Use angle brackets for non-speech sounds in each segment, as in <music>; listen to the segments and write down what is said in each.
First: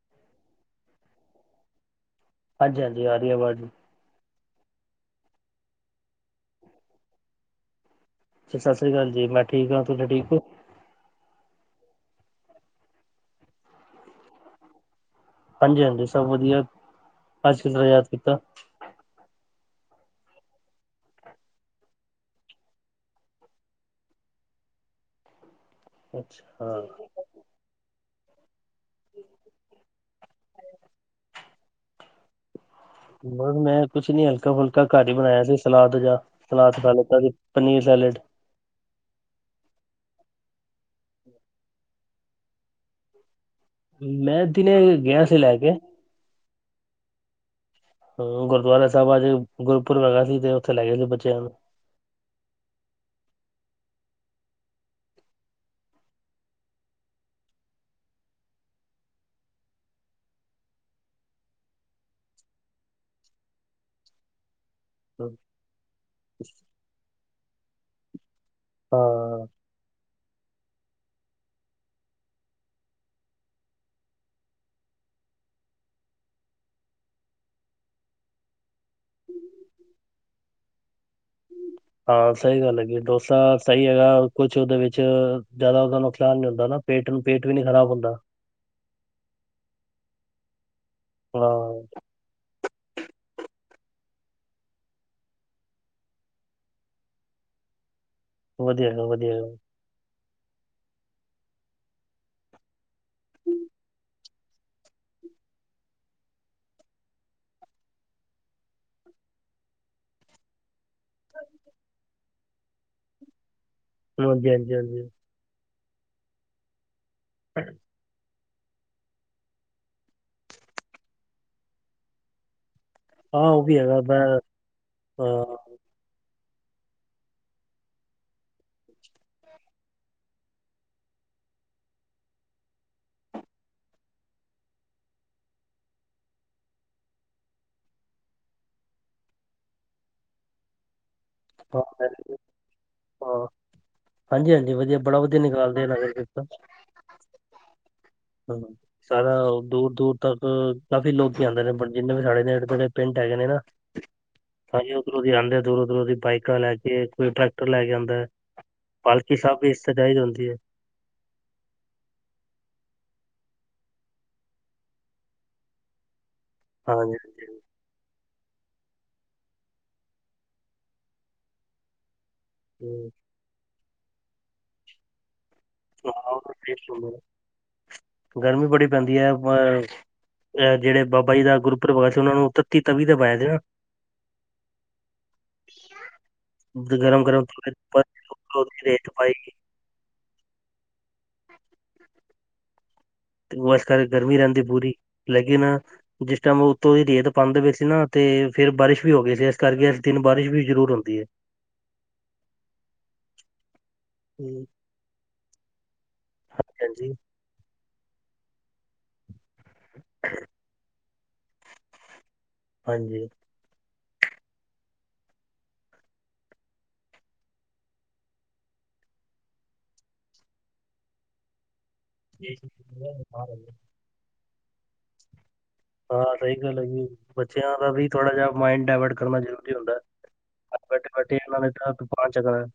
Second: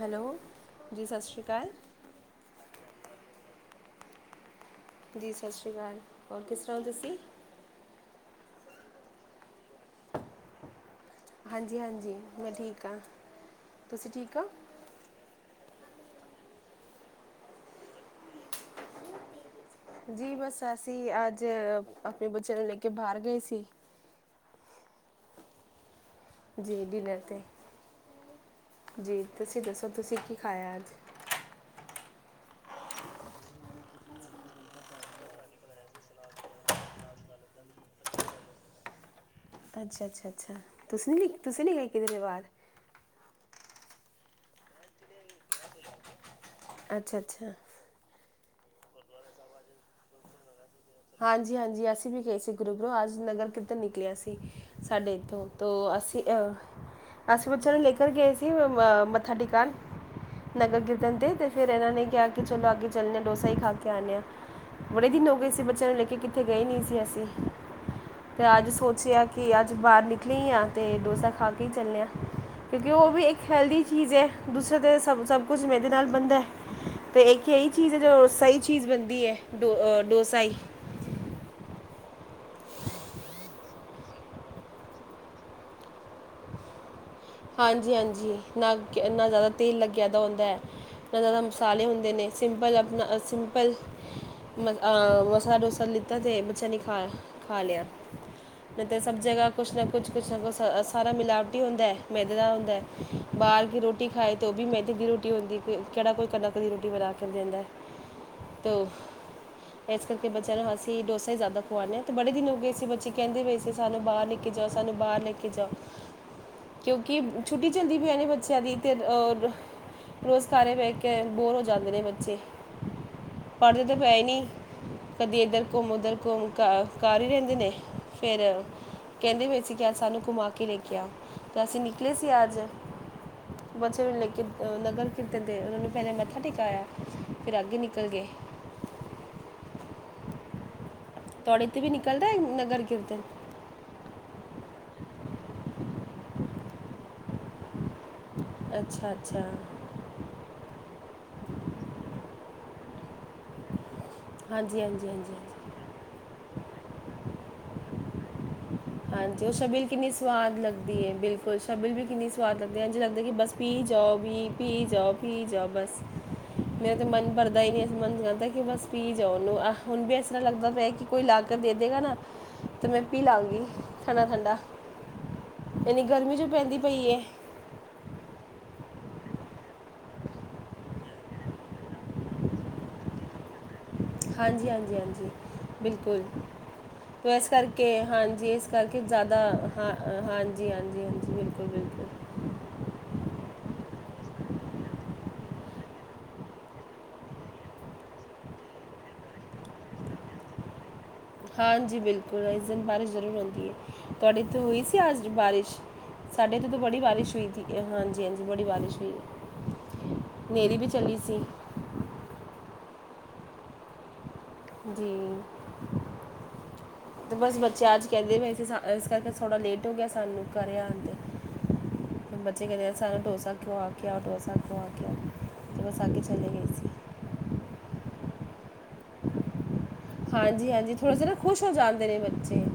Hello ਜੀ। ਸਤਿ ਸ਼੍ਰੀ ਅਕਾਲ। ਹਾਂਜੀ-ਹਾਂਜੀ ਆ ਰਹੀ ਆਵਾਜ਼ ਜੀ ਜੀ ਸਤਿ ਸ਼੍ਰੀ ਅਕਾਲ। ਹੋਰ ਕਿਸ ਤਰ੍ਹਾਂ ਹੋ ਤੁਸੀਂ? ਸਤਿ ਸ੍ਰੀ ਅਕਾਲ ਜੀ। ਮੈਂ ਠੀਕ ਹਾਂ। ਤੁਸੀਂ ਠੀਕ ਹੋ? ਹਾਂਜੀ ਹਾਂਜੀ। ਮੈਂ ਠੀਕ ਹਾਂ। ਤੁਸੀਂ ਠੀਕ ਹੋ? ਹਾਂਜੀ-ਹਾਂਜੀ। ਸਭ ਵਧੀਆ, ਅੱਜ ਕਿਦਾ ਯਾਦ ਕੀਤਾ। ਜੀ ਬਸ ਅਸੀਂ ਅੱਜ ਆਪਣੇ ਬੱਚਿਆਂ ਨੂੰ ਲੈ ਕੇ ਬਾਹਰ ਗਏ ਸੀ। ਜੀ ਅੱਛਾ, ਡਿਨਰ 'ਤੇ ਹਾਂ। ਜੀ। ਤੁਸੀਂ ਦੱਸੋ ਤੁਸੀਂ ਕੀ ਖਾਇਆ ਅੱਜ? ਮੈਂ ਕੁਝ ਨੀ ਹਲਕਾ ਫੁਲਕਾ ਘਰ ਹੀ ਬਣਾਇਆ ਸੀ। ਸਲਾਦ ਜਾਂ ਸਲਾਦ ਖਾ ਲੀਤਾ ਸੀ ਪਨੀਰ ਸੈਲਡ। ਅੱਛਾ ਅੱਛਾ ਅਛਾ। ਤੁਸੀਂ ਨੀ ਤੁਸੀਂ ਨੀ ਗਏ ਕਿੱਧਰੇ ਬਾਹਰ? ਮੈਂ ਦਿਨੇ ਗਿਆ ਸੀ ਲੈ ਕੇ। ਅੱਛਾ ਅੱਛਾ। ਗੁਰਦੁਆਰਾ ਸਾਹਿਬ ਅੱਜ ਗੁਰਪੁਰਬ ਹੈਗਾ ਸੀ ਤੇ। ਲੈ ਗਏ ਸੀ ਬੱਚਿਆਂ ਹਾਂਜੀ-ਹਾਂਜੀ। ਅਸੀਂ ਵੀ ਗਏ ਸੀ ਗੁਰੂ ਗੁਰੂ ਅੱਜ ਨਗਰ ਕਿੱਧਰ ਨਿਕਲਿਆ ਸੀ। ਸਾਡੇ ਇੱਥੋਂ ਤੋਂ ਅਸੀਂ ਅਹ ਅਸੀਂ ਬੱਚਿਆਂ ਨੂੰ ਲੈਕਰ ਗਏ ਸੀ ਮੱਥਾ ਟਿਕਾਣ ਨਗਰ ਕੀਰਤਨ ਤੇ ਤੇ ਫਿਰ ਇਹਨਾਂ ਨੇ ਕਿਹਾ ਕਿ ਚਲੋ ਅੱਗੇ ਚੱਲਣੇ ਹ ਡੋਸਾ ਹੀ ਖਾ ਕੇ ਆਉਂਦੇ ਹਾਂ। ਬੜੇ ਦਿਨ ਹੋ ਨੂੰ ਗਏ ਸੀ ਬ। ਤੁਹਾਨੂੰ ਲੈ ਕੇ ਕਿੱਥੇ ਗਏ ਨਹੀਂ ਸੀ ਅਸੀਂ। ਤੇ ਅੱਜ ਸੋਚਿਆ ਹਾਂ ਕਿ ਅੱਜ ਬਾਹਰ ਨਿਕ। ਲਈ ਹੀ ਹਾਂ ਅਤੇ ਡੋਸਾ ਖਾ ਕੇ ਹੀ ਚੱਲਦੇ ਹਾਂ। ਕਿਉਂਕਿ ਉਹ ਵੀ ਇੱਕ ਹੈਲਦੀ ਚੀਜ਼ ਹੈ ਦੂਸਰੇ 'ਤੇ ਸਭ-ਸਭ ਕੁਛ ਮੇਰੇ ਨਾਲ ਬਣਦਾ ਅਤੇ ਇੱਕ ਇਹੀ ਚੀਜ਼ ਹੈ ਜੋ ਸਹੀ ਚੀਜ਼ ਬਣਦੀ ਹੈ ਡੋ ਡੋਸਾ ਹੀ। ਹਾਂ। ਸਹੀ ਗੱਲ ਹੈਗੀ ਏ। ਡੋਸਾ ਸਹੀ ਹੈਗਾ ਕੁਝ ਉਹਦੇ ਵਿੱਚ ਜ਼ਿਆਦਾ ਉਹਦਾ ਨੁਕਸਾਨ ਨੀ ਹੁੰਦਾ ਨਾ। ਪੇਟ ਨੂੰ ਪੇਟ ਵੀ ਨੀ ਖ਼ਰਾਬ ਹਾਂਜੀ ਹੁੰਦਾ ਹਾਂਜੀ। ਨਾ ਨਾ ਜ਼ਿਆਦਾ ਤੇਲ ਲੱਗੇ ਕਿ ਇਦਾ ਹੁੰਦਾ ਹੈ। ਨਾ ਜ਼ਿਆਦਾ ਮਸਾਲੇ ਹਾਂ ਹੁੰਦੇ ਨੇ। ਸਿੰਪਲ ਸਿੰਪਲ ਮ ਮਸਾਲਾ ਡੋਸਾ ਲਿੱਤਾ ਤੇ ਬੱਚਾ ਨੇ ਖਾ-ਟ ਖਾ ਲਿਆ। ਨਹੀਂ ਵਧੀਆ ਤਾਂ ਹੈਗਾ ਸਭ ਵਧੀਆ ਜਗ੍ਹਾ ਹੈਗਾ ਕੁਛ ਨਾ ਕੁਛ ਕਿਸ ਕੋਲ ਸਾਰਾ ਮਿਲਾਵਟੀ ਹੁੰਦਾ ਹੈ। ਮੈਦੇ ਦਾ ਹੁੰਦਾ ਬਾਹਰ ਕੀ ਰੋਟੀ ਖਾਈ ਤੇ ਉਹ ਵੀ ਮਹਿੰ ਦੀ ਰੋਟੀ ਹੁੰਦੀ। ਕੋਈ ਕਿਹੜਾ ਕੋਈ ਕਦਾ ਕਦੀ ਰੋਟੀ ਬਣਾ ਕੇ ਦਿੰਦਾ। ਤ ਇਸ ਕਰਕੇ ਬੱਚਿਆਂ ਨੂੰ ਅਸੀਂ ਡੋਸਾ ਹੀ ਜ਼ਿਆਦਾ ਖਵਾਉਂਦੇ ਹਾਂ। ਤੇ ਬੜੇ ਦਿਨ ਹੋ ਗਏ ਸੀਂ ਬੱਚੇ ਕਹਿੰਦੇ ਪਏ ਕਿ ਸਾਨੂੰ ਬਾਹਰ ਲੇਕੇ ਜਾਓ। ਸਾਨੂੰ ਹਾਂਜੀ-ਹਾਂਜੀ-ਹਾਂਜੀ ਬਾਹਰ ਲੇਕੇ ਜਾਓ। ਕਿਉਂਕਿ ਛੁੱਟੀ ਚੱਲਦੀ ਪ ਹੈ ਬੱਚਿਆਂ ਦੀ ਤੇ ਅਹ ਰੁਜ਼ਗੇ ਬੈ ਕੇ ਬੋਰ ਹੋ ਜਾਂਦੇ ਨੇ ਬੱਚੇ ਹਾਂ ਉਹ ਵੀ ਪੜ੍ਹਦੇ ਤਾਂ ਹੈਗਾ ਪਏ ਮੈਂ ਨੀ ਕਦੀ ਹਾਂ ਇੱਧਰ ਘੁੰਮ ਉਧਰ ਘੁੰਮ ਕਰ ਹੀ ਰਹਿੰਦੇ ਨੇ ਫੇਰ ਕਹਿੰਦੇ ਹੋਏ ਸੀ ਕਿ ਅੱਜ ਸਾਨੂੰ ਘੁਮਾ ਕੇ ਲੈ ਕੇ ਤੇ ਅਸੀਂ ਨਿਕਲੇ ਸੀ ਅੱਜ ਬੱਚੇ ਲੈ ਕੇ ਨਗਰ ਕੀਰਤਨ ਤੇ ਉਹਨਾਂ ਨੂੰ ਪਹਿਲੇ ਮੱਥਾ ਟੇਕਾਇਆ ਫਿਰ ਅੱਗੇ ਨਿਕਲ ਗਏ। ਤੁਹਾਡੇ ਤੇ ਵੀ ਨਿਕਲਦਾ ਹੈ ਨਗਰ ਕੀਰਤਨ ਹਾਂਜੀ-ਹਾਂਜੀ, ਵਧੀਆ ਬੜਾ ਵਧੀਆ ਨਿਕਾਲਦੇ ਆ ਨਗਰ ਕੀਰਤਨ। ਹਾਂ ਅੱਛਾ ਸਾਰਾ ਅੱਛਾ ਦੂਰ-ਦੂਰ ਤੱਕ ਕਾਫੀ ਲੋਕ ਆਂਦੇ ਨੇ ਜਿੰਨੇ ਵੀ ਸਾਡੇ ਨੇਡੇ ਪਿੰਡ ਹੈਗੇ ਨੇ ਨਾ। ਹਾਂਜੀ ਸਹੀ ਹਾਂਜੀ ਹਾਂਜੀ ਉਰੋਧੀ ਹਾਂਜੀ ਆਂਦੇ ਦੂਰੋ-ਦੂਰੋ ਬਾਈਕ ਲੈ ਕੇ ਕੋਈ ਟਰੈਕਟਰ ਲੈ ਕੇ ਆਂਦਾ। ਹਾਂਜੀ, ਉਹ ਸ਼ਛਬਿਲ ਕਿੰਨੀ ਸਵਾਦ ਲੱਗਦੀ ਹੈ। ਬਿਲਕੁਲ ਸ਼ਬੀਲ ਵੀ ਕਿੰਨੀ ਸਵਾਦ ਲੱਗਦੀ ਹੈ। ਲੱਗਦਾ ਕਿ ਬਸ ਪੀ ਜਾਓ, ਬੀ ਪੀ ਜਾਓ, ਪੀ ਜਾਓ, ਬਸ ਮੇਰੇ ਤੇ ਹਾਂਜੀ ਮਨ ਹਾਂਜੀ ਭਰਦਾ ਹੀ ਨਹੀਂ ਮਨ ਦ ਕਿ ਬਸ ਪੀਵੀ ਜਾਓ ਉਹਨੂੰ ਆਹ ਹੁਣ ਵੀ ਐ ਤਰ੍ਹਾਂ ਲੱਗਦਾ ਪਿਆ ਕਿ ਕੋਈ ਲਾਗ ਦੇ ਦੇਗਾ ਨਾ ਤੇ ਮੈਂ ਹਮ, ਪੀ ਲਾਗੀ। ਠੰਡਾ-ਠੰਡਾ। ਹ ਗਰਮੀ ਬੜੀ ਪੈਂਦੀ ਹੈ ਅਹ ਅ ਜਿਹੜੇ ਬਾਬਾ ਜੀ ਦਾ ਗੁਰਪੂਰਬ ਆਇਆ ਸੀ ਉਹਨਾਂ ਨੂੰ ਤੱਤੀ ਤਵੀ ਦੇ ਬਾਇਆ ਗਿਆ। ਹਾਂਜੀ-ਹਾਂਜੀ। ਹਾਂਜੀ ਬਿਲਕੁਲ ਗਰਮ ਗਰਮ ਇਸ ਤਵੇ ਕਰਕੇ ਹਾਂਜੀ ਇਸ ਤੇ ਕਰਕੇ ਰੇਤ ਪਾਈ ਜ਼ਿਆਦਾ ਹਾਂ। ਹਾਂਜੀ-ਹਾਂਜੀ ਹਾਂਜੀ-ਹਾਂਜੀ, ਬਿਲਕੁਲ ਬਿਲਕੁਲ਼ ਤੇ ਉਹ ਇਸ ਕਰਕੇ ਗਰਮੀ ਰਹਿੰਦੀ ਹੈ। ਪੂਰੀ ਲੇਕਿਨ ਜਿਸ ਟਾਈਮ ਉੱਤੋਂ ਦੀ ਰੇਤ ਪਾੰਦੇ ਵਿੱਚ ਸੀ ਨਾ ਤੇ ਫ਼ਿਰ ਬਾਰਿਸ਼ ਵੀ ਹੋ ਗਈ ਸੀ ਇਸ ਕਰਕੇ ਇਸ ਦਿਨ ਬਾਰਿਸ਼ ਵੀ ਜ਼ਰੂਰ ਹੁੰਦੀ ਹੈ। ਹਾਂਜੀ। ਬਿਲਕੁਲ ਇਸ ਦਿਨ ਬਾਰਿਸ਼ ਜ਼ਰੂਰ ਆਉਂਦੀ ਹੈ। ਤੁਹਾਡੇ ਇੱਥੇ ਹਮ, ਹੋਈ ਸੀ ਆਜ ਬਾਰਿਸ਼ ਸਾਡੇ ਇੱਥੇ ਤੋਂ ਬੜੀ ਹਾਂਜੀ ਬਾਰਿਸ਼ ਹੋਈ ਇਹ। ਹਾਂਜੀ ਹਾਂਜੀ ਬਣੀ ਬਾਰਿਸ਼ ਹੋਈ ਐ। ਹਨੇਰੀ ਵਿੱਚ ਕਲੀ ਸੀ। ਹਾਂਜੀ। ਜੀ ਤੇ ਬਸ ਬੱਚੇ ਅੱਜ ਕਹਿੰਦੇ ਵੈੇ ਇਸ ਕਰਕੇ ਥੋੜ੍ਹਾ ਲੇਟ ਹੋ ਗਿਆ ਸਾਨੂੰ ਕਰਿਆ ਆਉਣ ਦੇ ਬੱਚੇ ਕਹਿੰਦੇ ਸਾਨੂੰ ਡੋਸਾ ਖੋਆ ਕੇਆ ਡੋਸਾ ਔਰ ਕਿਆ। ਹਾਂ ਸਹੀ ਗੱਲ ਆ ਜੀ ਬੱਚਿਆਂ ਦਾ ਵੀ, ਥੋੜਾ ਜਿਹਾ ਮਾਂਇਡ ਡਾਇਵਰਟ ਕਰਨਾ ਜਰੂਰੀ ਹੁੰਦਾ। ਹਾਂਜੀ ਘਰ ਹਾਂਜੀ ਬੈਠੇ ਥੋੜਾ ਜਿਹਾ ਨਾ ਬੈਠੇ ਇਹਨਾਂ ਖੁਸ਼ ਹੋ ਤਾਂ ਜਾਂਦੇ ਨੇ ਤੂਫਾਨ ਚੱਕਣਾ ਬੱਚੇ, ਹੈ।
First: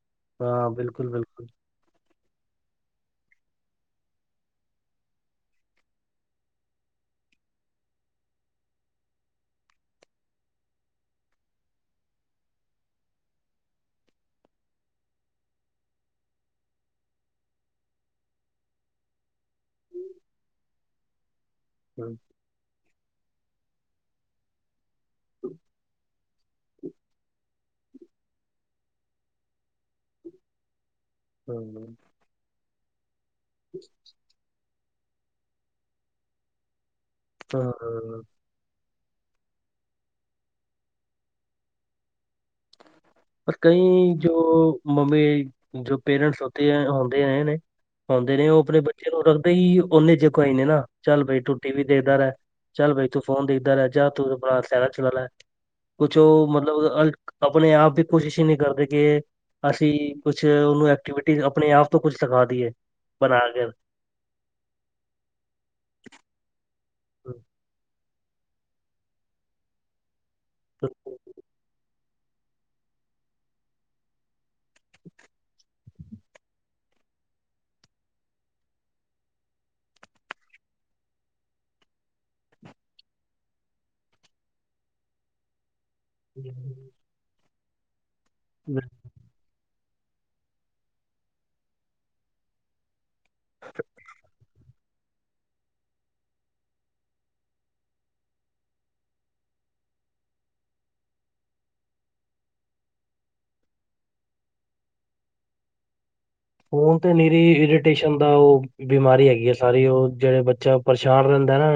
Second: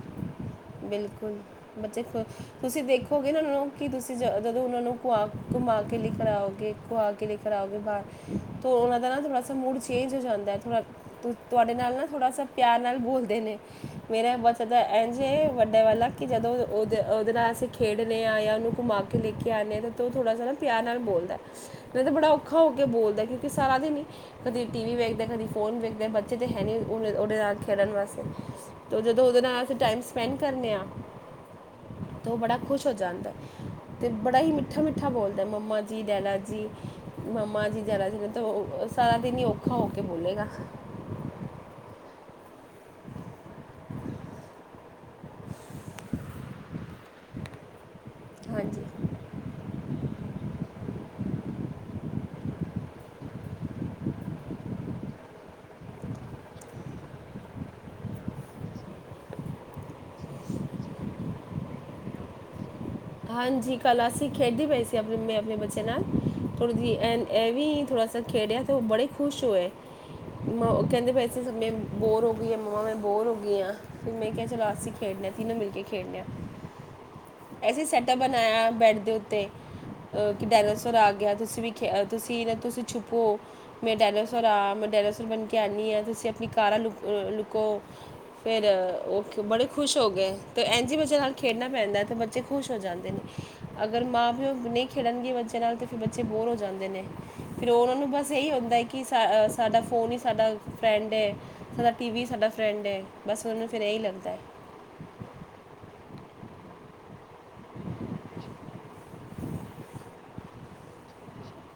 ਬਿਲਕੁਲ ਬੱਚੇ ਖੁ ਤੁਸੀਂ ਦੇਖੋ ਇਹਨਾ ਨੂੰ ਕਿ ਤੁਸੀਂ ਜਦੋਂ ਉਹਨਾਂ ਨੂੰ ਖੁਆ ਘੁੰਮਾ ਕੇ ਲੈ ਕੇ ਆਉਗੇ ਖੁਆ ਕੇ ਲੈ ਕਰਾਓਗੇ ਬਾਹਰ ਉਹਨਾਂ ਦਾ ਨਾ ਥੋੜ੍ਹਾ ਸਾ ਮੂਡ ਚੇਂਜ ਹੋ ਜਾਂਦਾ ਥੋੜਾ ਤੁਹਾਡੇ ਨਾਲ ਨਾ ਥੋੜਾ ਸਾ ਪਿਆਰ ਨਾਲ ਬੋਲਦੇ ਨੇ ਮੇਰਾ ਵਸਦਾ ਐ ਜੇ ਵੱਡੇ ਵਾਲਾ ਕਿ ਜਦੋਂ ਉਹਦੇ ਨਾਲ ਅਸੀਂ ਖੇਡ ਰਹੇ ਆਂ ਜਾਂ ਉਹਨੂੰ ਘੁਮਾ ਕੇ ਕਿਨੇ ਤੋਂ ਥੋੜਾ ਥੋੜਾ ਤਿਆ ਨਾਲ ਬੋਲਦਾ। ਨਹੀ ਤੇ ਹਮ ਬੜਾ ਔਖਾ ਹੋ ਕੇ ਬੋਲਦਾ ਕਿ ਸਾਰਾ ਦਿਨ ਕਦੀ ਟੀਵੀ ਵੇਖਦੇ ਕਦੇ ਫੋਨ ਵੇਖਦੇ ਆ ਬੱਚੇ ਤੇ ਹੈ ਨਹੀਂ। ਉਹਦੇ ਨਾਲ ਖੇਲਣ ਵਾਸਤੇ ਤੋ ਜਦੋਂ ਉਹਦੇ ਨਾਲ ਅਸੀਂ ਟਾਈਮ ਸਪੈਂਡ ਕਰਨੇ ਆ। ਤੁਹਨੂੰ <inaudible> ਤਾਂ ਉਹ ਬੜਾ ਹੋ ਖੁਸ਼ ਜਾਂਦਾ ਆ। ਤੇ ਬੜਾ ਹੀ ਮਿੱ ਮਿੱਠਾ ਮਿੱਠਾ ਬੋਲਦਾ ਮੰਮਾ ਜੀ ਡੈਡਾ ਜੀ ਮੰਮਾ ਜੀ ਜਰਾ ਹਾਂ ਸੀ ਤਾਂ ਉਹ ਬਸ ਸਾਰਾ ਦਿਨ ਹੀ ਔਖਾ ਹੋ ਕੇ ਬੋਲੇਗਾ ਸਾ ਕਈ ਜੋ ਮਵੇ ਜੋ ਪੇਰੈਂਟਸ ਹੋਤੇ ਹ ਆਉਂਦੇ ਰਹੇ ਨੇ। ਆਉਂਦੇ ਨੇ ਉਹ ਆਪਣੇ ਹਾਂਜੀ ਬੱਚੇ ਨੂੰ ਰੱਖਦੇ ਹੀ ਓਨੇ ਚੇ ਕੋਈ ਨਾ ਚੱਲ ਬਾਈ ਤੂੰ ਟੀ ਵੀ ਦੇਖਦਾ ਰਹਿ ਚੱਲ ਬਾਈ ਤੂੰ ਫੋਨ ਦੇਖਦਾ ਰਹਿ ਜਾ ਤੂੰ ਆਪਣਾ <unintelligible> ਸ ਚੁਲਾ ਕੁਛ ਉਹ ਮਤਲਬ ਆਪਣੇ ਆਪ ਤੇ ਕੋਸ਼ਿਸ਼ ਹੀ ਨਹੀਂ ਕਰਦੇ ਕਿ ਅਸੀਂ ਕੁਛ ਉਹਨੂੰ ਐਕਟੀਵਿਟੀ ਆਪਣੇ ਆਪ ਤੋਂ ਕੁਛ ਸਿਖਾ ਦੀਈਏ। ਹਾਂਜੀ ਕਲ ਅਸੀਂ ਖੇਡਦੇ ਪਏ ਸੀ ਆਪਣੇ ਆਪਣੇ ਬੱਚੇ ਨਾਲ ਥੋੜ੍ਹੀ ਜਿਹੀ ਐਂਡ ਐ ਵੀ ਥੋੜਾ ਸ ਖੇਡਿਆ ਤਾਂ ਉਹ ਬੜੇ ਖੁਸ਼ ਹੋਏ। ਮ ਕਹਿੰਦੇ ਪਏ ਸੀ ਸਭ ਨੇ ਬੋਰ ਹੋ ਗਈ ਮੰਮਾ ਮੈਂ ਬੋਰ ਹੋ ਗਈ ਆ ਮੈਂ ਕਿਹਾ ਚਲਾ ਆਰ ਸੀ ਖੇਡਦੇ ਅ ਤੀਨੇ ਮਿਲ ਕੇ ਖੇਡਣੇ ਆ। ਅਸੀ ਸੈੱਟਪ ਬਣਾਇਆ ਬੈੱਡ ਦੇ ਉੱਤੇ ਕਿ ਡਾਇਨਾਸੋਰ ਆ ਗਿਆ ਤੁਸੀਂ ਵੀ ਖੇਡੋ ਤੁਸੀਂ ਨਾ ਤੁਸੀਂ ਛੁਪੋ ਮੈਂ ਡਾਇਨਾਸੋਰ ਆ ਮੈਂ ਡਾਇਨਾਸੋਰ ਬਣ ਕੇ ਆਉਂਦੀ ਆਂ। ਤੁਸੀਂ ਆਪਣੀ ਕਾਰਾਂ ਲੁਕ ਲੁ ਕੋ ਫੇਰ ਓ ਬੜੇ ਖੁਸ਼ ਹੋ ਗਏ ਅਤੇ ਇਂਝ ਹੀ ਬੱਚੇਆ ਨਾਲ ਖੇਡਣਾ ਪੈਂਦਾ ਅਤੇ ਬ ਤੇੇ ਖੁਸ਼ ਹੋ ਜਾਂਦੇ ਨੇ। ਅਗਰ ਮਾਂ ਪਿਓ ਨਹੀਂ ਖੇਡਣਗੇ ਬੱਚੇ ਨਾਲ ਤੇ ਫਿਰ ਬੱਚੇ ਬੋਰ ਹੋ ਜਾਂਦੇ ਨੇ, ਫਿਰ ਉਹਨਾਂ ਨੂੰ ਬਸ ਇਹੀ ਹੁੰਦਾ ਹੈ ਕਿ ਸਾ-ਸਾਡਾ ਫੋਨ ਹੀ ਸਾਡਾ ਫਰੈਂਡ ਏ, ਸਾਡਾ ਟੀ ਵੀ ਸਾਡਾ ਫਰੈਂਡ ਏ, ਬਸ ਉਹਨੂੰ ਫਿਰ ਇਹੀ ਲੱਗਦੈ। ਫੋਨ ਤੇ ਮੇਰੀ ਇਰੀਟੇਸ਼ਨ ਦਾ ਉਹ-ਬਿਮਾਰੀ ਹੈਗੀ ਐਂ, ਸਾਰੀ ਉਹ ਜਿਹੜੇ ਬੱਚਾ ਪਰੇਸ਼ਾਨ ਰਹਿੰਦਾ ਨਾ,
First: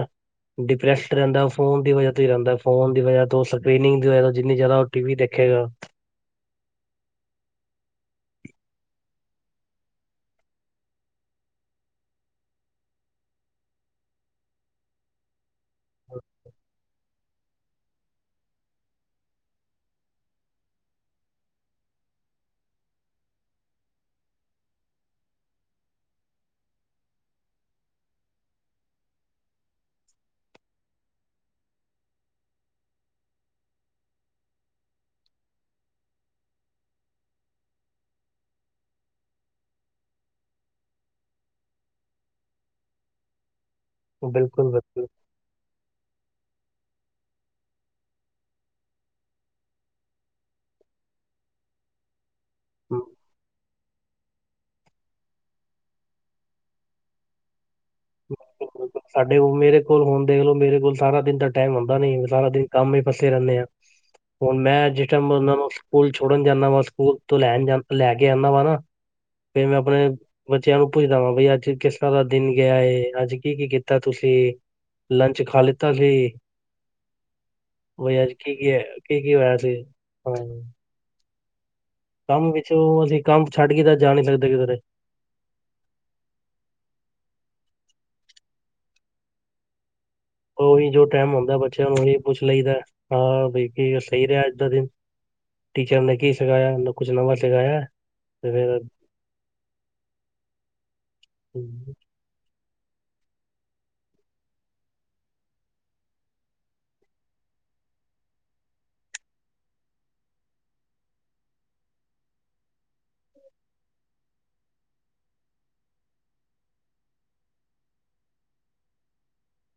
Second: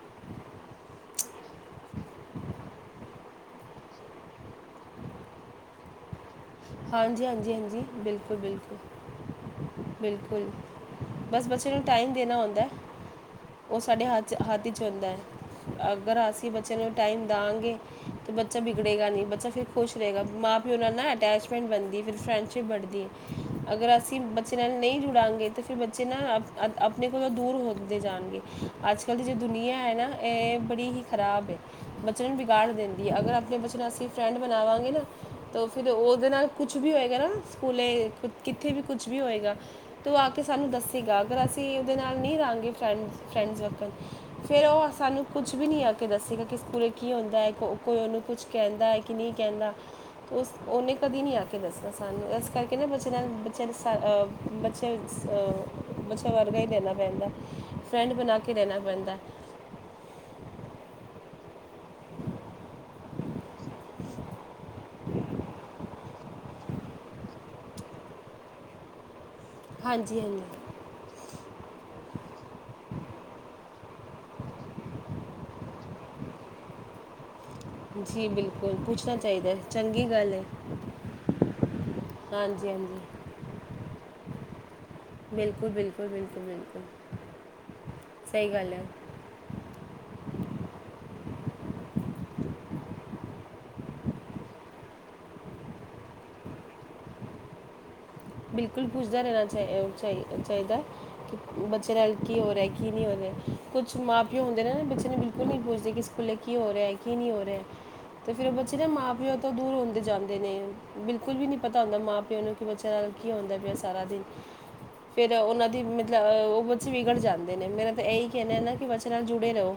ਡਿਪ੍ਰੈਸਡ ਰਹਿੰਦਾ ਉਹ ਫੋਨ ਦੀ ਵਜ੍ਹਾ ਤੋਂ ਹੀ ਰਹਿੰਦਾ, ਫੋਨ ਦੀ ਵਜ੍ਹਾ ਤੋਂ ਸਕ੍ਰਰੀਨਿੰਗ ਦੀ ਵਜ੍ਹਾ ਤੋਂ ਜਿੰਨੀ ਜ਼ਿਆਦਾ ਉਹ ਟੀ ਵੀ ਦੇਖੇਗਾ। ਹਾਂਜੀ ਹਾਂਜੀ ਹਾਂਜੀ, ਬਿਲਕੁਲ ਬਿਲਕੁਲ ਬਿਲਕੁਲ, ਬਸ ਬੱਚੇ ਨੂੰ ਟਾਈਮ ਦੇਣਾ ਓਂਦਾ। ਉਹ ਸਾਡੇ ਹੱਥ ਹੱਥ ਚ ਹੁੰਦਾ ਅਗਰ ਅਸੀਂ ਬੱਚੇਆ ਨੂੰ ਟਾਈਮ ਦਾਂਗੇ ਤਾਂ ਬੱਚਾ ਬਿਗੜੇਗਾ ਨਹੀਂ ਬੱਚਾ ਫੇਰ ਖੁਸ਼ ਰਹੇਗਾ, ਮਾਂ ਪਿਓ ਨਾਲ ਨਾ ਅਟੈਚ- ਫਰੈਂਡ ਬਣਦੀ, ਫਿਰ ਫਰੈਂਡਸ਼ਿਪ ਬੜਦੀ ਏ। ਅਗਰ ਅਸੀਂ ਬੱਚੇ ਨਾਲ ਨਹੀਂ ਜੁੜਾਂਗੇ ਤੇ ਫਿਰ ਬੱਚੇ ਨਾ ਆਪਣੇ ਕੋਲੋਂ ਦੂਰ ਹੋਦੇ ਜਾਣਗੇ ਅੱਜ ਕੱਲ੍ਹ ਦੀ ਜੋ ਦੁਨੀਆ ਹੈ ਨਾ ਇਹ ਬੜੀ ਹੀ ਖਰਾਬ ਏ, ਬੱਚਿਆਂ ਨੂੰ ਬਗਾੜ ਦਿੰਦੀ ਏ। ਅਗਰ ਆਪਣੇ ਬੱਚੇ ਨੂੰ ਅਸੀਂ ਫਰੈਂਡ ਬਣਾਵਾਂਗੇ ਨਾ ਤਾਂ ਫਿਰ ਉਹ- ਉਹਦੇ ਨਾਲ ਕੁਛ ਵੀ ਹੋਏਗਾ ਨਾ ਸਕੂਲੇ ਕਿੱਥੇ ਵੀ ਕੁਛ ਵੀ ਹੋਏਗਾ ਤਾਂ ਉਹ ਆ ਕੇ ਸਾਨੂੰ ਦੱਸੇਗਾ। ਅਗਰ ਅਸੀਂ ਉਹਦੇ ਨਾਲ ਨਹੀਂ ਰਹਾਂਗੇ ਫਰੈਂਡਸ-ਫਰੈਂਡਸ ਫੇਰ ਬਿਲਕੁਲ ਉਹ ਬਿਲਕੁਲ ਸਾਨੂੰ ਕੁਛ ਵੀ ਨਹੀਂ ਆ ਕੇ ਦੱਸੇਗਾ ਕਿ ਪੂਰੇ ਕੀ ਹੁੰਦਾ ਕੋ-ਕੋਈ ਉਹਨੂੰ ਕੁਛ ਕਹਿੰਦਾ ਕਿ ਨਹੀਂ ਕਹਿੰਦਾ, ਉਸ-ਉਹਨੇ- ਕਦੀ ਨੀ ਆ ਕੇ ਦੱਸਦਾ ਸਾਨੂੰ ਇਸ ਕਰਕੇ ਨਾ ਬੱਚੇਆਂ ਨਾਲ ਬੱਚੇ ਜਿਸਾਰ-ਅ ਬੱਚੇ-ਅ ਬੱਚਾ ਵਰਗਾ ਹੀ ਦੇਣਾ ਪੈਂਦੇ, ਫਰੈਂਡ ਬਣਾ ਕੇ ਰਹਿਣਾ ਪੈਂਦਾ ਸਾਡੇ ਉਹ, ਮੇਰੇ ਕੋਲ ਹੁਣ ਦੇਖਲੋ ਮੇਰੇ ਕੋਲ ਸਾਰਾ ਦਿਨ ਤ ਟਾਈਮ ਹੁੰਦਾ ਨਈ, ਸਾਰਾ ਦਿਨ ਕੰਮ ਹੀ ਫਸੇ ਰਹਿੰਨੇ ਆ। ਹੁਣ ਮੈਂ ਜਿਸ ਟੈਮ ਉਹਨਾਂ ਨੂੰ ਸਕੂਲ ਛੋੜਨ ਜਾਂਨਾ ਵਾ, ਸਕੂਲ ਤੋਂ ਲੈਣ ਜਾਂਨਾ, ਲੈ ਕੇ ਆਣਾ ਵਾ ਨਾ। ਫੇਰ ਮੈਂ ਆਪਣੇ ਹਾਂਜੀ ਹਾਂਜੀ ਬੱਚਿਆਂ ਨੂੰ ਪੁੱਛਦਾ ਵਾਂ ਬਈ ਅੱਜ ਕਿਸ ਤਰ੍ਹਾਂ ਦਾ ਦਿਨ ਗਿਆ ਏ, ਅੱਜ ਕੀ ਕੀ ਕੀਤ ਕੀ-ਲੰਚ ਖਾ ਲਿਤਾ ਕੀ? ਜੀ ਕੀ ਬਿਲਕੁਲ, ਪੁੱਛਣਾ ਕੀ ਕੀ ਚਾਹੀਦੇ ਹੋਇਆ ਸੀ ਚੰਗੀ ਗੱਲ ਹਾਂ ਏ। ਕੰਮ ਵਿੱਚੋਂ ਅਸੀਂ ਕੰਮ ਛੱਡ ਕੇ ਤਾਂ ਜਾ ਨਹੀਂ ਸਕਦੇ ਕਿਧਰੇ। ਬਿਲਕੁਲ ਬਿਲਕੁਲ ਬਿਲਕੁਲ ਬਿਲਕੁਲ ਸਹੀ ਗੱਲ ਏ। ਉਹੀ ਜੋ ਟੈਮ ਹੁੰਦਾ ਬੱਚਿਆਂ ਨੂੰ ਉਹੀ ਪੁੱਛ ਲਈਦਾ। ਹਾਂ, ਬਈ ਕੀ ਸਹੀ ਰਿਹਾ ਅੱਜ ਦਾ ਦਿਨ। ਟੀਚਰ ਨੇ ਕੀ ਸਿਖਾਇਆ ਕੁਛ ਨਵਾਂ ਸਿਖਾਯਾ? ਬਿਲਕੁਲ ਪੁੱਛਦਾ ਰਹਿਣਾ ਚਾ-ਅ-ਚਾਈ-ਅ- ਚਾਹੀਦੈ ਕਿ ਬੱਚੇ ਅਮ, ਨਾਲ ਕੀ ਹੋਰੇਏ। ਕੀ ਨੀ ਹੋ ਰਿਆ, ਕੁਛ ਮਾਂ-ਪਿਓ ਹੁੰਦੇ ਨਾ ਬੱਚੇ ਨੂੰ ਬਿਲਕੁਲ ਨੀ ਪੁੱਛਦੇ ਕਿ ਸਕੂਲੇ ਕੀ ਹੋ ਰਿਆ ਏ ਕੀ ਨੀ ਹੋ ਰਿਆ ਤੇ ਫਿਰ ਉਹ ਬੱਚੇ ਨਾ ਮਾਂ-ਪਿਓ ਤੋਂ ਦੂਰ ਹੁੰਦੇ ਜਾਂਦੇ ਨੇ, ਬਿਲਕੁਲ ਵੀ ਨੀ ਪਤਾ ਹੁੰਦਾ ਮਾਂ-ਪਿਓ ਨੂੰ ਕਿ ਬਚੇ- ਕੀ ਹੂੰਦਾ ਪਿਆ ਸਾਰਾ ਦਿਨ। ਫੇਰ ਉਹਨਾਂ ਦੀ ਮਤਲਬ-ਅ ਉਹ ਬੱਚੇ ਵਿਗੜ ਜਾਂਦੇ ਨੇ, ਮੇਰਾ ਤੇ ਇਹੀ ਕਹਿਣਾ ਏ ਨਾ ਕਿ ਬੱਚੇ ਨਾਲ ਜੁੜੇ ਰਹੋ,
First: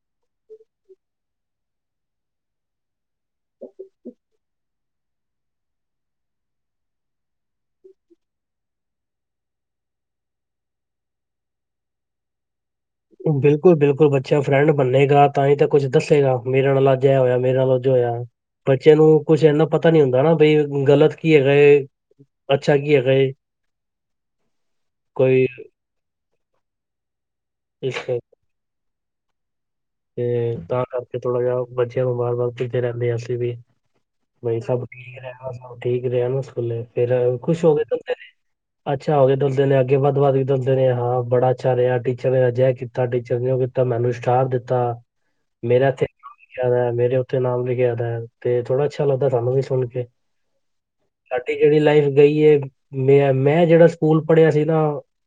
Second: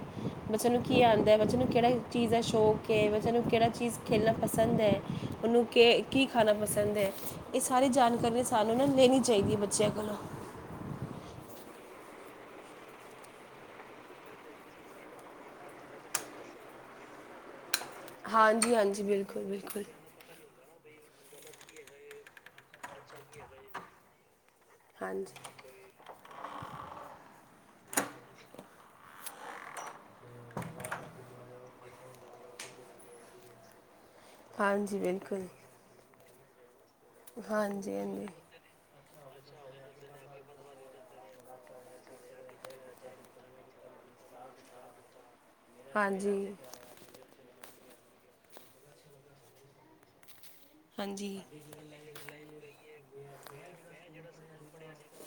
ਬੱਚਿਆਂ ਨੂੰ ਕੀ ਆਂਦੇ, ਬੱਚੇ ਨੂੰ ਕਿਹੜੇ ਚੀਜ਼ ਦਾ ਸ਼ੌਕ ਏ, ਬੱਚਿਆਂ ਨੂੰ ਕਿਹੜਾ ਚੀਜ਼ ਖੇਲਣ ਪਸੰਦ ਏ, ਉਹਨੂੰ ਕੀ ਖਾਣਾ ਪਸੰਦ ਏ, ਇਸ- ਸਾਰੀ ਜਾਣਕਾਰੀ ਸਾਨੂੰ ਨਾ ਲੈਣੀ ਚਾਈਦੀ ਏ ਬੱਚਿਆਂ ਕੋਲੋਂ। ਬਿਲਕੁਲ, ਬਿਲਕੁਲ ਬੱਚਾ ਫਰੈਂਡ ਬੰਨੇਗਾ ਤਾਂ ਹੀ ਤਾਂ ਕੁੱਝ ਦੱਸੇਗਾ, ਮੇਰੇ ਨਾਲ ਅੱਜ ਏ ਹੋਇਆ, ਮੇਰੇ ਨਾਲ ਅਜ ਦੋ ਹੋਇਆ, ਹਾਂਜੀ ਬੱਚੇਆ ਹਾਂਜੀ ਨੂੰ ਕੁਛ ਬਿਲਕੁਲ ਇੰਨਾ ਬਿਲਕੁਲ ਪਤਾ ਨੀ ਹੁੰਦਾ ਹੈਨਾ ਬਈ ਗਲਤ ਕੀ ਹੈਗਾ ਏ, ਅੱਛਾ ਕਿ ਹੈਗਾ ਏ। ਹਾਂਜੀ, ਕੋਈ ਅੱਛਾ, ਤੇ, ਤਾਂ ਕਰਕੇ ਥੋੜਾ ਜਿਹਾ ਬੱਚਿਆਂ ਵਾਰ-ਵਾਰ ਪਿਟਦੇ ਰਹਿੰਦੇ ਆ ਅਸੀਂ ਵੀ। ਬਾਈ ਸਭ ਹਾਂਜੀ ਠੀਕ ਬਿਲਕੁਲ ਰਹਿਣਾ, ਸਭ ਠੀਕ ਰਹਿਨਾ। ਸਕੂਲੇ, ਫੇਰ ਖੁਸ਼ ਹੋਕੇ ਹਾਂਜੀ ਤੁਰਦੇ ਨੇ। ਹਾਂਜੀ ਅੱਛਾ, ਓਦੋਂ ਤੋ ਬੇਲੇ ਅੱਗੇ ਵੱਧ ਵੱਧ ਕੇ ਦਸਦੇ ਨੇ, ਹਾਂ ਬੜਾ ਅੱਛਾ ਰਿਹਾ, ਟੀਚਰ ਨੇ ਅਜ ਏ ਕੀਤਾ, ਟੀਚਰ ਨੇ ਉਹ ਕੀਤਾ, ਮੈਨੂੰ ਸਟਾਰ ਦਿੱਤਾ। ਆ, ਮੇਰਾ ਹਾਂਜੀ <unintelligible> ਨਾਮ ਲਿਖਯਾਂ ਦਾ ਓਤੇ ਥੋੜਾ ਅੱਛਾ ਲੱਗਦਾ ਸਾਨੂੰ ਵੀ ਸੁਣ ਕੇ ਹਾਂਜੀ ਸਾਡੀ ਜਿਹੜੀ ਲਾਈਫ ਗਈ ਏ ਮੈਂ, ਮੈਂ ਜਿਹੜਾ ਸਕੂਲ ਪੜ੍ਹਿਆ ਸੀ ਨਾ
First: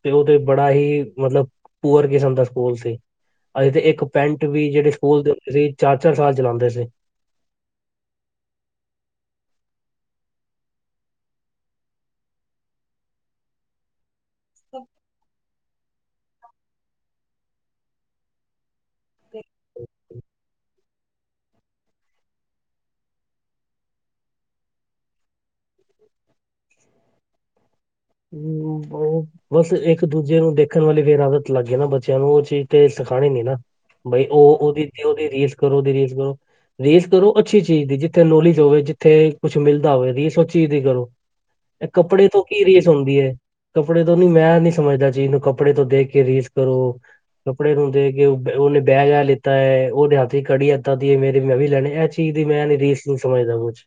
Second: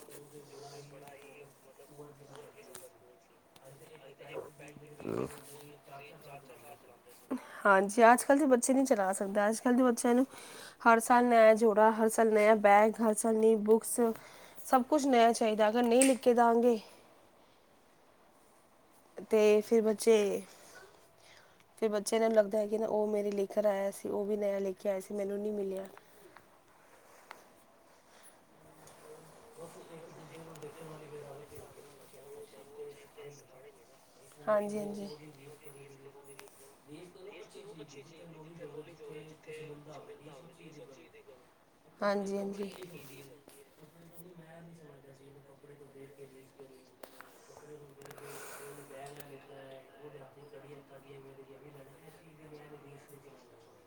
ਤੇ ਉਹ ਤੇ ਬੜਾ ਹੀ ਮਤਲਬ ਪੂਅਰ ਕਿਸਮ ਦਾ ਸਕੂਲ ਸੀ ਅਸੀ ਤੇ ਇੱਕ ਪੈਂਟ ਵੀ ਜਿਹੜੇ ਸਕੂਲ ਦੀ ਹੂੰਦੀ ਸੀ ਚਾਰ, ਚਾਰ ਸਾਲ ਚਲਾਉਂਦੇ ਸੀ। ਆਦੋ ਅੱਛਾ ਹੈ ਹਰ ਸਾਲ ਨੇਹਾ ਜੋੜਾ, ਹਰ ਸਾਲ ਨੇਹਾ ਆ ਬੈਗ, ਹਰ ਸਾਲ ਨਈ ਬੁਕਸ ਸਭ ਕੁਛ ਨਿਆ ਚਾਹੀਦਾ ਅਗਰ ਨਹੀਂ ਨਿੱਕੇ ਜਾਣਗੇ। ਤੇ ਫਿਰ ਬੱਚੇ ਫਿਰ ਬੱਚਿਆਂ ਨੇ ਲੱਗਦਾ ਹੈ ਕਿ ਨਾ ਉਹ ਮੇਰੇ ਲੇਕਰ ਆਇਆ ਸੀ, ਉਹ ਵੀ ਨਯਾ ਲੇਕੇ ਆਇਆ ਸੀ ਮੈਨੂੰ ਨਹੀਂ ਮਿਲਿਆ। ਹੂੰ ਉਹ ਬਸ ਇੱਕ ਦੂਜੇ ਨੂੰ ਦੇਖਣ ਵਾਲੀ ਫੇਰ ਆਦਤ ਲੱਗ ਗਈ ਨਾ ਬੱਚਿਆਂ ਨੂੰ ਉਹ ਚੀਜ਼ ਤੇ ਸਿਖਾਉਣੀ ਨੀ ਨਾ਼ ਬਈ ਉਹ ਹਾਂਜੀ ਉਹਦੀ, ਹਾਂਜੀ ਉਹਦੀ ਰੀਸ ਕਰੋ ਉਹਦੀ ਰੀਸ ਕਰੋ ਰੀਸ ਕਰੋ ਅੱਛੀ ਚੀਜ਼ ਦੀ ਜਿੱਥੇ ਨੋਲੇਜ ਹੋਵੇ ਜਿੱਥੇ ਕੁਛ ਮਿਲਦਾ ਹੋਵੇ ਰੀਸ ਉਹ ਚੀਜ਼ ਦੀ ਕਰੋ ਇਹ ਕੱਪੜੇ ਹਾਂਜੀ ਤੋਂ ਕੀ ਹਾਂਜੀ ਰੀਸ ਹੂੰਦੀ ਹੈ, ਕੱਪੜੇ ਤੋਂ ਨੀ ਮੈਂ ਨੀ ਸਮਝਦਾ ਚੀਜ਼ ਨੂੰ ਕੱਪੜੇ ਤੋਂ ਦੇਖ ਕੇ ਰੀਸ ਕਰੋ ਕੱਪੜੇ ਨੂੰ ਦੇਖ ਕੇ ਉਹਨੇ ਬੈਗ ਏਹ ਲਿੱਤਾ ਹੈ, ਉਹਦੇ ਹੱਥ ਚ ਘੜੀ ਏਦਾ ਦੀ ਏ, ਮੇਰੀ ਮੈਂ ਵੀ ਲੈਣੇ ਇਹ ਚੀਜ਼ ਦੀ ਮੈਂ ਨੀ ਰੀਸ ਨੂ ਸਮਝਦਾ ਕੁਛ,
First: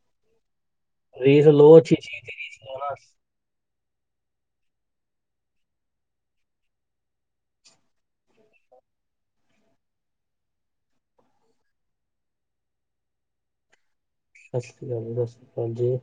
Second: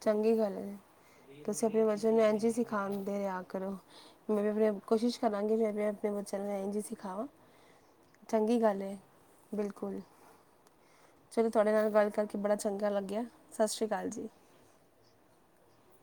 ਚੰਗੀ ਗੱਲ ਹੈ ਰੀਸ ਲੋ ਅੱਛੀ ਚੀਜ਼ ਦੀ ਰੀਸ ਖਾਂਦੇ ਆ ਕਰਨ ਮੈਂ ਵੀ ਆਪਣੇ ਕੋਸ਼ਿਸ਼ ਕਰਾਂਗੀ ਮੈਂ ਵੀ ਆਪਣੇ ਬੱਚਿਆਂ ਨੂੰ ਇੰਝ ਹੀ ਸਿਖਾਵਾਂ ਚੰਗੀ ਗੱਲ ਹੈ। ਬਿਲਕੁਲ, ਚਲੋ ਤੁਹਾਡੇ ਨਾਲ ਗੱਲ ਕਰਕੇ ਬੜਾ ਚੰਗਾ ਲੱਗਿਆ ਸਤਿ ਸ੍ਰੀ ਅਕਾਲ ਜੀ। ਸਤਿ ਸ਼੍ਰੀ ਅਕਾਲ ਜੀ, ਸਤਿ ਸ਼੍ਰੀ ਅਕਾਲ ਜੀ।